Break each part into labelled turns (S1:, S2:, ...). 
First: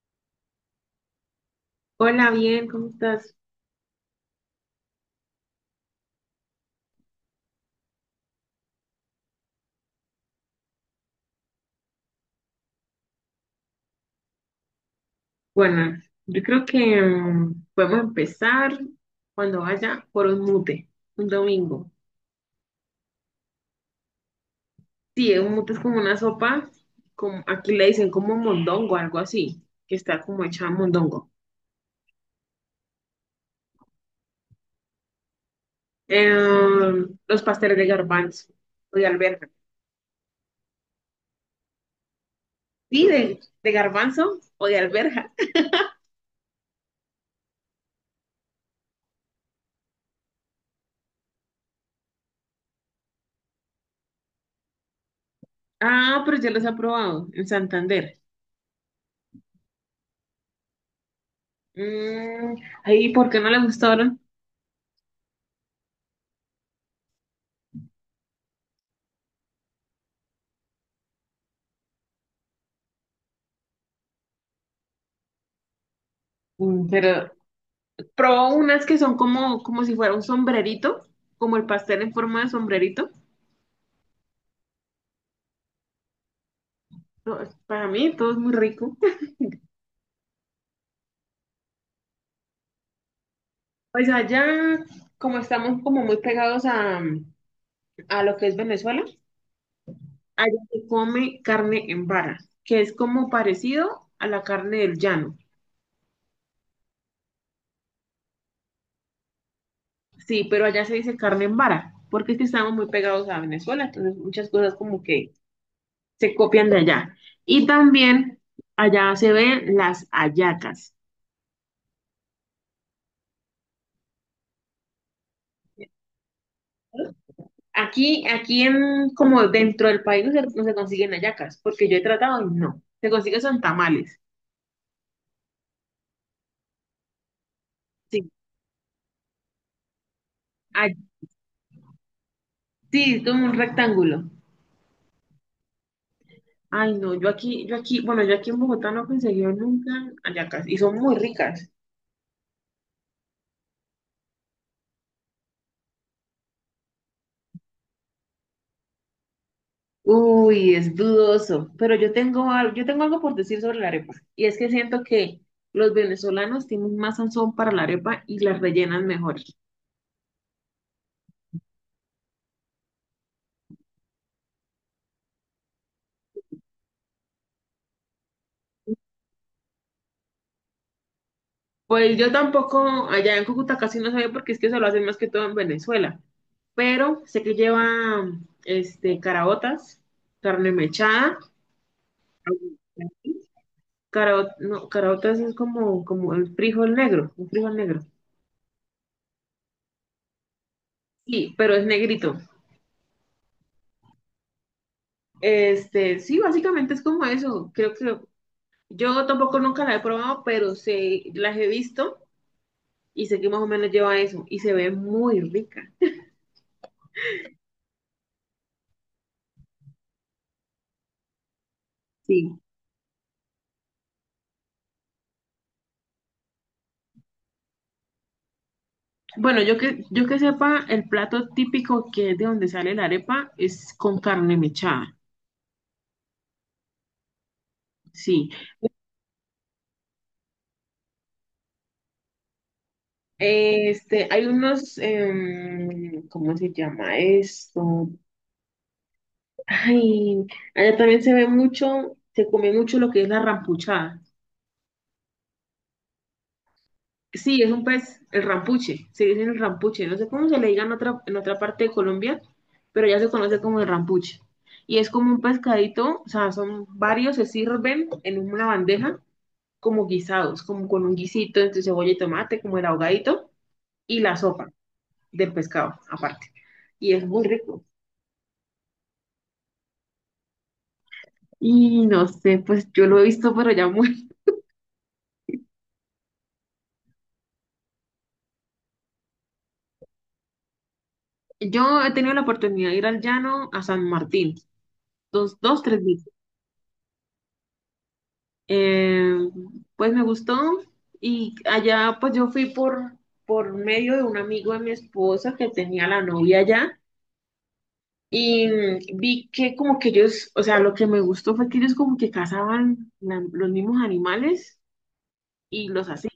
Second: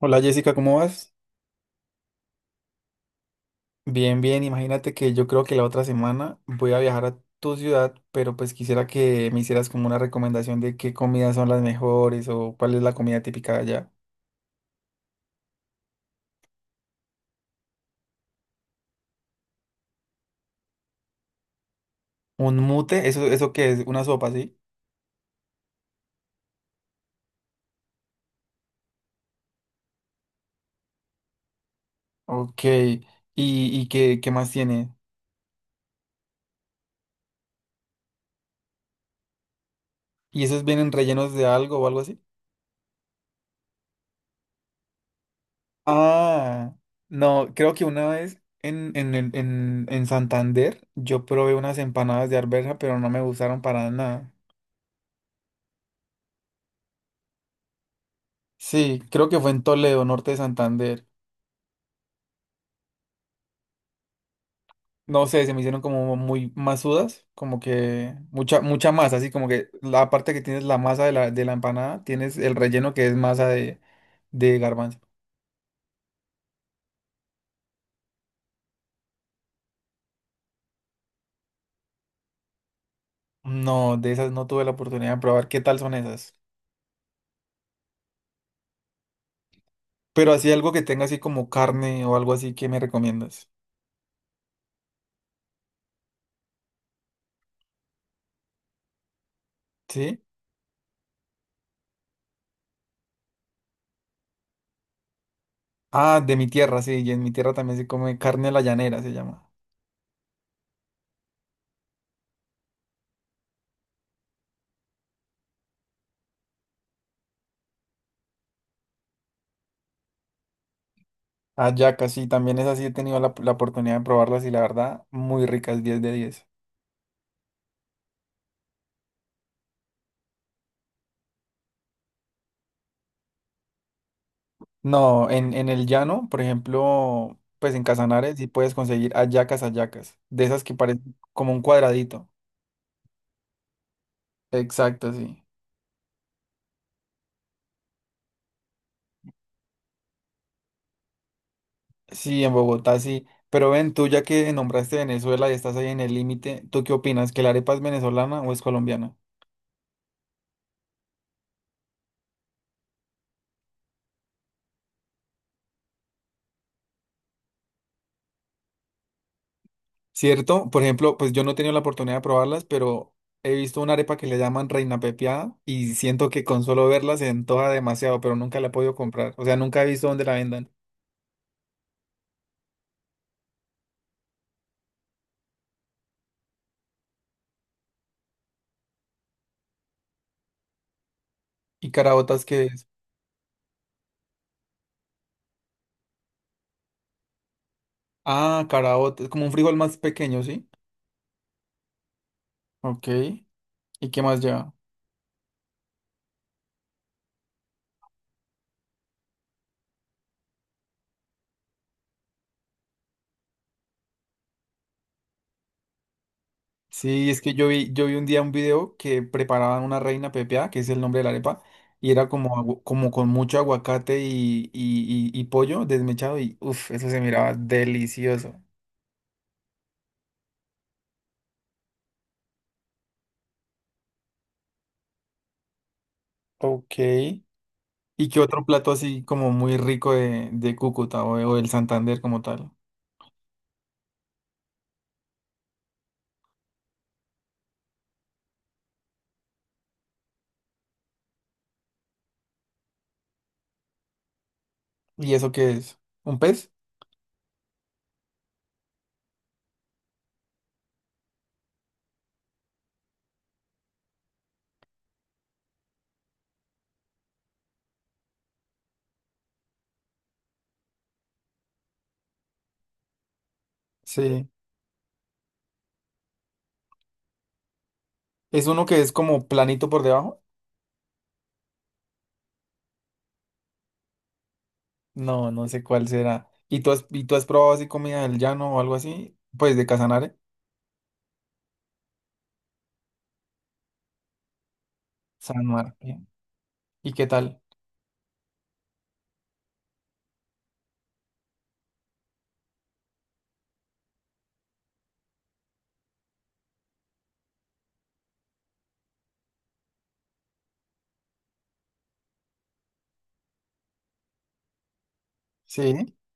S1: Hola Jessica, ¿cómo vas?
S2: Hola, bien, ¿cómo estás?
S1: Bien, bien, imagínate que yo creo que la otra semana voy a viajar a tu ciudad, pero pues quisiera que me hicieras como una recomendación de qué comidas son las mejores o cuál es la comida típica de allá.
S2: Buenas. Yo creo que podemos empezar cuando vaya por un mute, un domingo.
S1: Un mute, eso qué es una sopa, ¿sí?
S2: Sí, un mute es como una sopa, como, aquí le dicen como mondongo, algo así, que está como hecha a mondongo.
S1: Ok, y qué, qué más tiene?
S2: Eh, los pasteles de garbanzo o de alberja.
S1: ¿Y esos vienen rellenos de algo o algo así?
S2: Sí, de garbanzo o de alberja.
S1: Ah, no, creo que una vez en Santander yo probé unas empanadas de arveja, pero no me gustaron para nada.
S2: Ah, pero ya los he probado en Santander.
S1: Sí, creo que fue en Toledo, norte de Santander.
S2: Mm, Ahí, ¿por qué no le gustaron?
S1: No sé, se me hicieron como muy masudas, como que mucha, mucha masa, así como que la parte que tienes la masa de de la empanada, tienes el relleno que es masa de garbanzo.
S2: Pero probó unas que son como si fuera un sombrerito, como el pastel en forma de sombrerito.
S1: No, de esas no tuve la oportunidad de probar. ¿Qué tal son esas?
S2: No, para mí todo es muy rico.
S1: Pero así algo que tenga así como carne o algo así que me recomiendas.
S2: Pues allá, como estamos como muy pegados a lo que es Venezuela,
S1: ¿Sí?
S2: allá se come carne en vara, que es como parecido a la carne del llano.
S1: Ah, de mi tierra, sí, y en mi tierra también se come carne a la llanera, se llama.
S2: Sí, pero allá se dice carne en vara, porque es que estamos muy pegados a Venezuela, entonces muchas cosas como que se copian de allá. Y también allá se ven las hallacas.
S1: Hallaca, sí, también es así, he tenido la oportunidad de probarlas y la verdad, muy ricas, 10 de 10.
S2: Aquí en, como dentro del país no se consiguen hallacas, porque yo he tratado y no. Se consiguen son tamales.
S1: No, en el llano, por ejemplo, pues en
S2: Sí.
S1: Casanares sí puedes conseguir hallacas, hallacas, de esas que
S2: Ah,
S1: parecen como un cuadradito.
S2: sí, es como un rectángulo.
S1: Exacto, sí.
S2: Ay, no, bueno, yo aquí en Bogotá no he conseguido nunca hallacas y son muy ricas.
S1: Sí, en Bogotá sí. Pero ven, tú ya que nombraste Venezuela y estás ahí en el límite, ¿tú qué opinas? ¿Que la arepa es venezolana o es colombiana?
S2: Uy, es dudoso, pero yo tengo algo por decir sobre la arepa y es que siento que los venezolanos tienen más sazón para la arepa y las rellenan mejor.
S1: ¿Cierto? Por ejemplo, pues yo no he tenido la oportunidad de probarlas, pero he visto una arepa que le llaman Reina Pepiada y siento que con solo verla se antoja demasiado, pero nunca la he podido comprar. O sea, nunca he visto dónde la vendan.
S2: Pues yo tampoco, allá en Cúcuta casi no sabía porque es que eso lo hacen más que todo en Venezuela. Pero sé que lleva este, caraotas, carne mechada,
S1: ¿Y caraotas que es?
S2: no, caraotas es como, el frijol negro, un frijol negro.
S1: Ah, caraota, es como un frijol más pequeño, ¿sí?
S2: Sí, pero es negrito.
S1: Ok. ¿Y qué más lleva?
S2: Este, sí, básicamente es como eso. Creo que yo tampoco nunca la he probado, pero sé, las he visto y sé que más o menos lleva eso y se ve muy rica.
S1: Sí, es que yo vi un día un video que preparaban una reina pepiada, que es el nombre de la arepa, y era como,
S2: Sí.
S1: agu- como con mucho aguacate y pollo desmechado, y uff, eso se miraba delicioso.
S2: Bueno, yo que sepa, el plato típico que es de donde sale la arepa es con carne mechada,
S1: Ok. ¿Y qué
S2: sí.
S1: otro plato así como muy rico de Cúcuta o, de- o del Santander como tal?
S2: Este, hay unos, ¿cómo se llama esto? Ay, allá también se ve mucho, se come mucho lo que es la rampuchada.
S1: ¿Y eso qué es? ¿Un pez?
S2: Sí, es un pez, el rampuche, se dice el rampuche, no sé cómo se le diga en otra, parte de Colombia, pero ya se conoce como el rampuche. Y es como un pescadito, o sea, son varios, se sirven en una bandeja como guisados, como con un guisito entre cebolla y tomate, como el ahogadito, y la
S1: Sí.
S2: sopa del pescado aparte. Y es muy rico.
S1: ¿Es uno que es como planito por debajo?
S2: Y no sé, pues yo lo he visto pero ya muy.
S1: No, no sé cuál será. ¿Y y tú has probado así comida del llano o algo así? Pues de Casanare,
S2: Yo he tenido la oportunidad de ir al llano a San Martín, dos,
S1: San
S2: dos, tres
S1: Martín.
S2: veces.
S1: ¿Y qué tal?
S2: Eh, pues me gustó y allá pues yo fui por, medio de un amigo de mi esposa que tenía la novia allá y vi que como que ellos, o sea, lo que me gustó fue que ellos como que cazaban los mismos animales y los
S1: Sí.
S2: así.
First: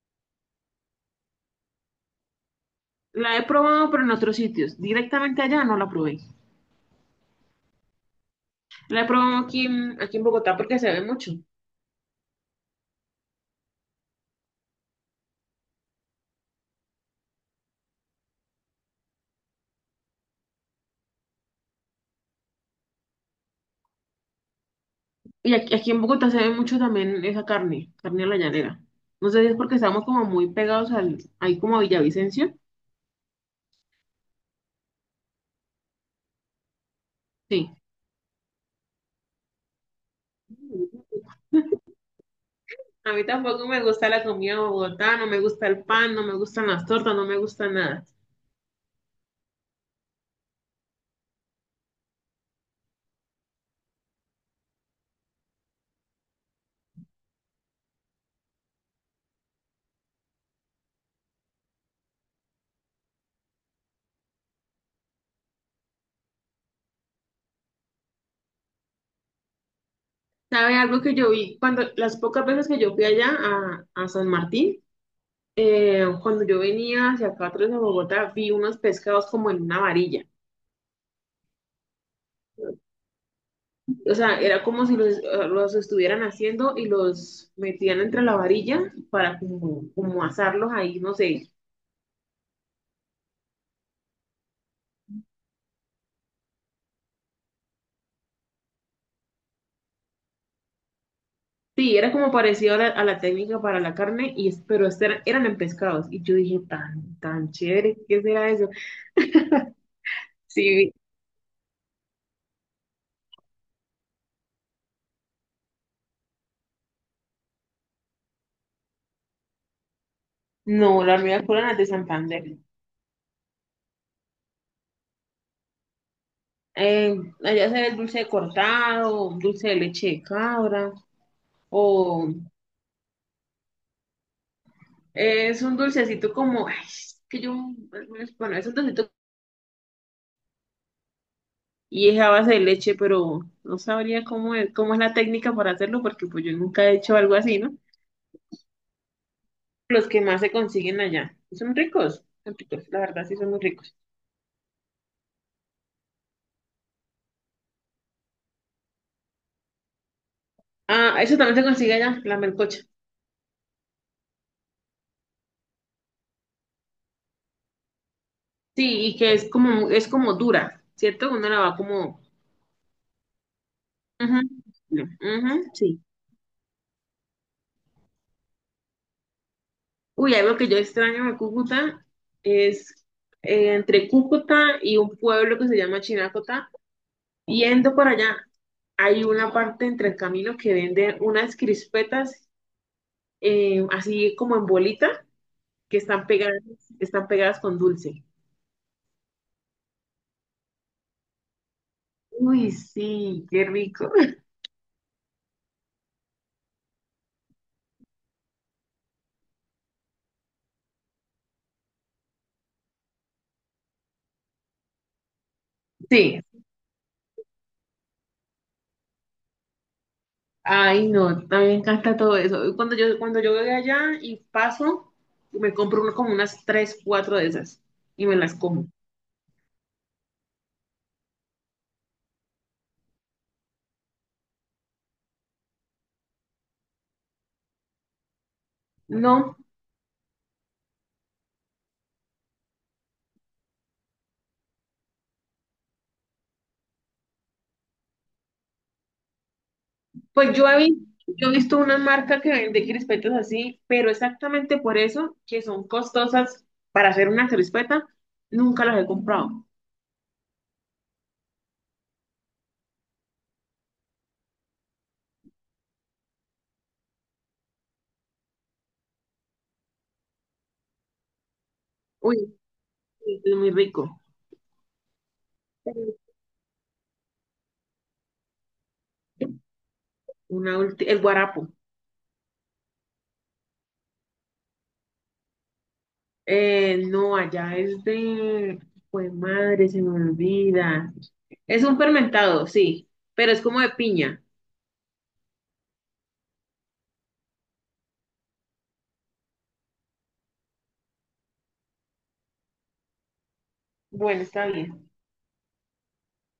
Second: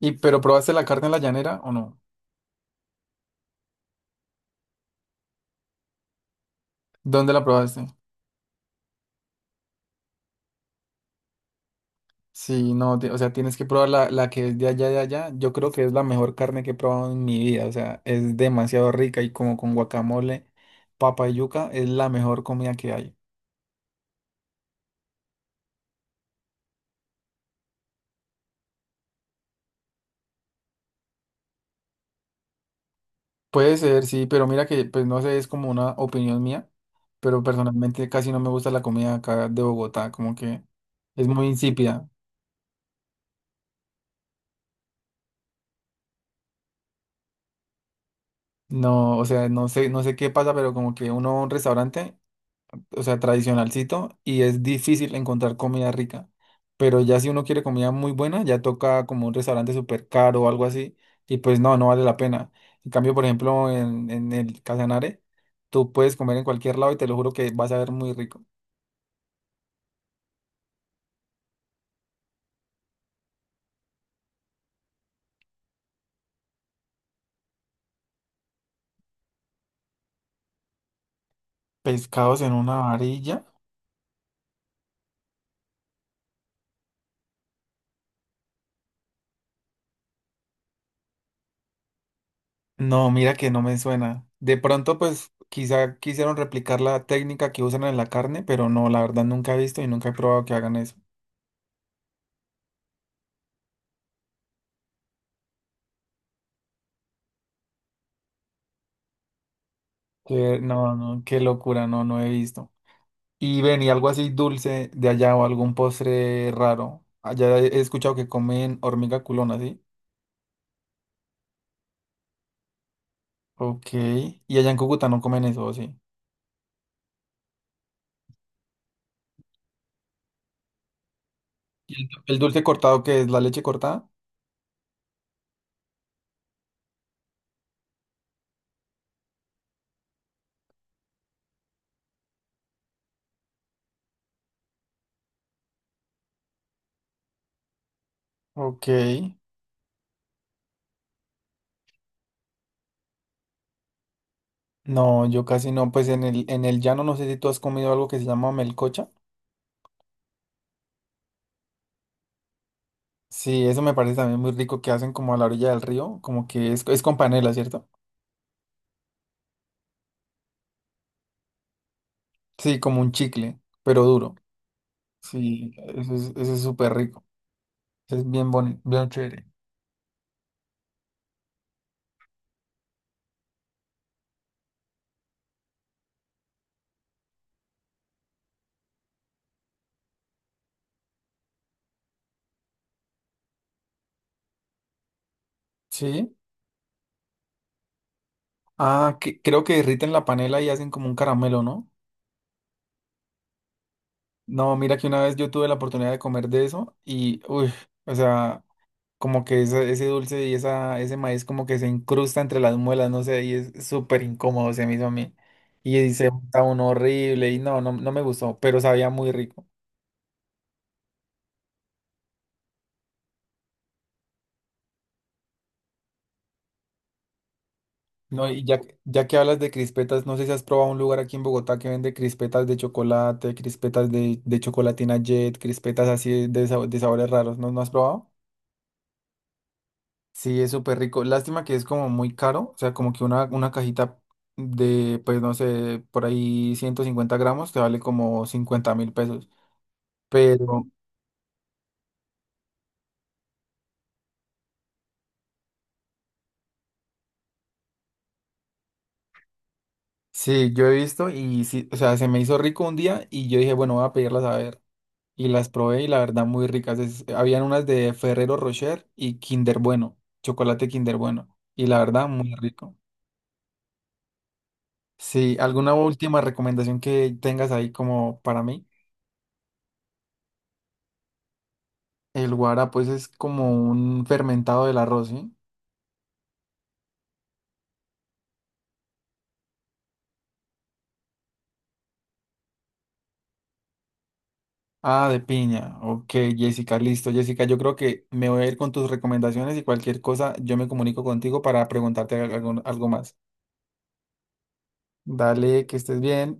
S1: ¿Y pero probaste la carne en la llanera o no?
S2: La he probado, pero en otros sitios. Directamente allá no la probé.
S1: ¿Dónde la probaste?
S2: La he probado aquí en Bogotá porque se ve mucho.
S1: Sí, no, ti- o sea, tienes que probar la que es de allá, de allá. Yo creo que es la mejor carne que he probado en mi vida. O sea, es demasiado rica y como con guacamole, papa y yuca, es la mejor comida que hay.
S2: Y aquí en Bogotá se ve mucho también esa carne, carne a la llanera. No sé si es porque estamos como muy pegados ahí como a Villavicencio.
S1: Puede ser, sí, pero mira que, pues no sé, es como una opinión mía, pero
S2: Sí.
S1: personalmente casi no me gusta la comida acá de Bogotá, como que es muy insípida.
S2: A mí tampoco me gusta la comida de Bogotá, no me gusta el pan, no me gustan las tortas, no me gusta nada.
S1: No, o sea, no sé, no sé qué pasa, pero como que uno va a un restaurante, o sea, tradicionalcito, y es difícil encontrar comida rica. Pero ya si uno quiere comida muy buena, ya toca como un restaurante súper caro o algo así, y pues no, no vale la pena. En cambio, por ejemplo, en el Casanare, tú puedes comer en cualquier lado y te lo juro que vas a ver muy rico.
S2: ¿Sabe algo que yo vi? Cuando las pocas veces que yo fui allá a, San Martín, cuando yo venía hacia acá atrás de Bogotá, vi unos pescados como en una varilla.
S1: Pescados en una varilla.
S2: O sea, era como si los, los estuvieran haciendo y los metían entre la varilla para como, asarlos ahí, no sé.
S1: No, mira que no me suena. De pronto, pues quizá quisieron replicar la técnica que usan en la carne, pero no, la verdad nunca he visto y nunca he probado que hagan eso.
S2: Sí, era como parecido a la técnica para la carne, y, pero eran en pescados. Y yo dije, tan, tan chévere, ¿qué será eso?
S1: Que,
S2: Sí,
S1: no, no, qué locura, no, no he visto. Y ven, y algo así dulce de allá o algún postre raro. Allá he escuchado que comen hormiga culona, ¿sí?
S2: no, la hormiga culona es de Santander.
S1: Ok. Y allá en Cúcuta no comen eso, ¿o sí?
S2: Eh, Allá se ve el dulce de cortado, dulce de leche de cabra,
S1: ¿Y
S2: o
S1: el dulce cortado que es la leche cortada?
S2: es un dulcecito como, ay, es que yo, bueno, es un dulcecito y es a base de leche, pero no sabría cómo es la técnica para hacerlo, porque pues yo nunca he hecho algo así, ¿no?
S1: Ok.
S2: Los que más se consiguen allá. Son ricos, la verdad sí son muy ricos.
S1: No, yo casi no. Pues en el llano no sé si tú has comido algo que se llama melcocha.
S2: Ah, eso también se consigue allá, la melcocha.
S1: Sí, eso me parece también muy rico que hacen como a la orilla del río, como que es con panela, ¿cierto?
S2: Sí, y que es es como dura, ¿cierto? Uno la va como.
S1: Sí, como un chicle, pero duro.
S2: Ujú, no, ujú,
S1: Sí,
S2: sí.
S1: eso es súper rico. Es bien bonito, bien chévere.
S2: Uy, algo que yo extraño de Cúcuta es entre Cúcuta y un pueblo que se llama Chinácota. Yendo para allá, hay una parte entre el camino que venden unas crispetas, así como en bolita, que
S1: Sí.
S2: están pegadas con dulce.
S1: Ah, que, creo que derriten la panela y hacen como un caramelo, ¿no?
S2: Uy, sí, qué rico.
S1: No, mira que una vez yo tuve la oportunidad de comer de eso y, uy, o sea, como que ese dulce y esa, ese maíz como que se incrusta entre las muelas, no sé, y es súper incómodo se me hizo a mí. Y se
S2: Sí,
S1: está uno horrible y no, no, no me gustó, pero sabía muy rico.
S2: ay, no, a mí me encanta todo eso. Cuando yo voy allá y paso, me compro como unas tres, cuatro de esas y me
S1: No,
S2: las
S1: y
S2: como.
S1: ya que hablas de crispetas, no sé si has probado un lugar aquí en Bogotá que vende crispetas de chocolate, crispetas de chocolatina Jet, crispetas así de, sab- de sabores raros, ¿no, no has probado?
S2: No,
S1: Sí, es súper rico. Lástima que es como muy caro. O sea, como que una cajita de, pues no sé, por ahí 150 gramos te vale como 50.000 pesos.
S2: pues yo he
S1: Pero
S2: visto, yo he visto una marca que vende crispetas así, pero exactamente por eso, que son costosas para hacer una crispeta, nunca las he comprado.
S1: sí, yo he visto y sí, o sea, se me hizo rico un día y yo dije, bueno, voy a pedirlas a ver. Y las probé y la verdad muy ricas. Es- habían unas de Ferrero Rocher y Kinder Bueno, chocolate Kinder Bueno. Y la verdad muy
S2: Uy,
S1: rico.
S2: sí, es muy rico.
S1: Sí, ¿alguna última recomendación que tengas ahí como para mí?
S2: Una el guarapo.
S1: El guara, pues es como un fermentado del arroz, ¿sí?
S2: No, allá es de. Pues madre, se me olvida. Es un fermentado, sí, pero es como de piña.
S1: Ah, de piña. Ok, Jessica, listo. Jessica, yo creo que me voy a ir con tus recomendaciones y cualquier cosa yo me comunico contigo para preguntarte algo, algo más.
S2: Bueno, está bien.
S1: Dale, que estés bien.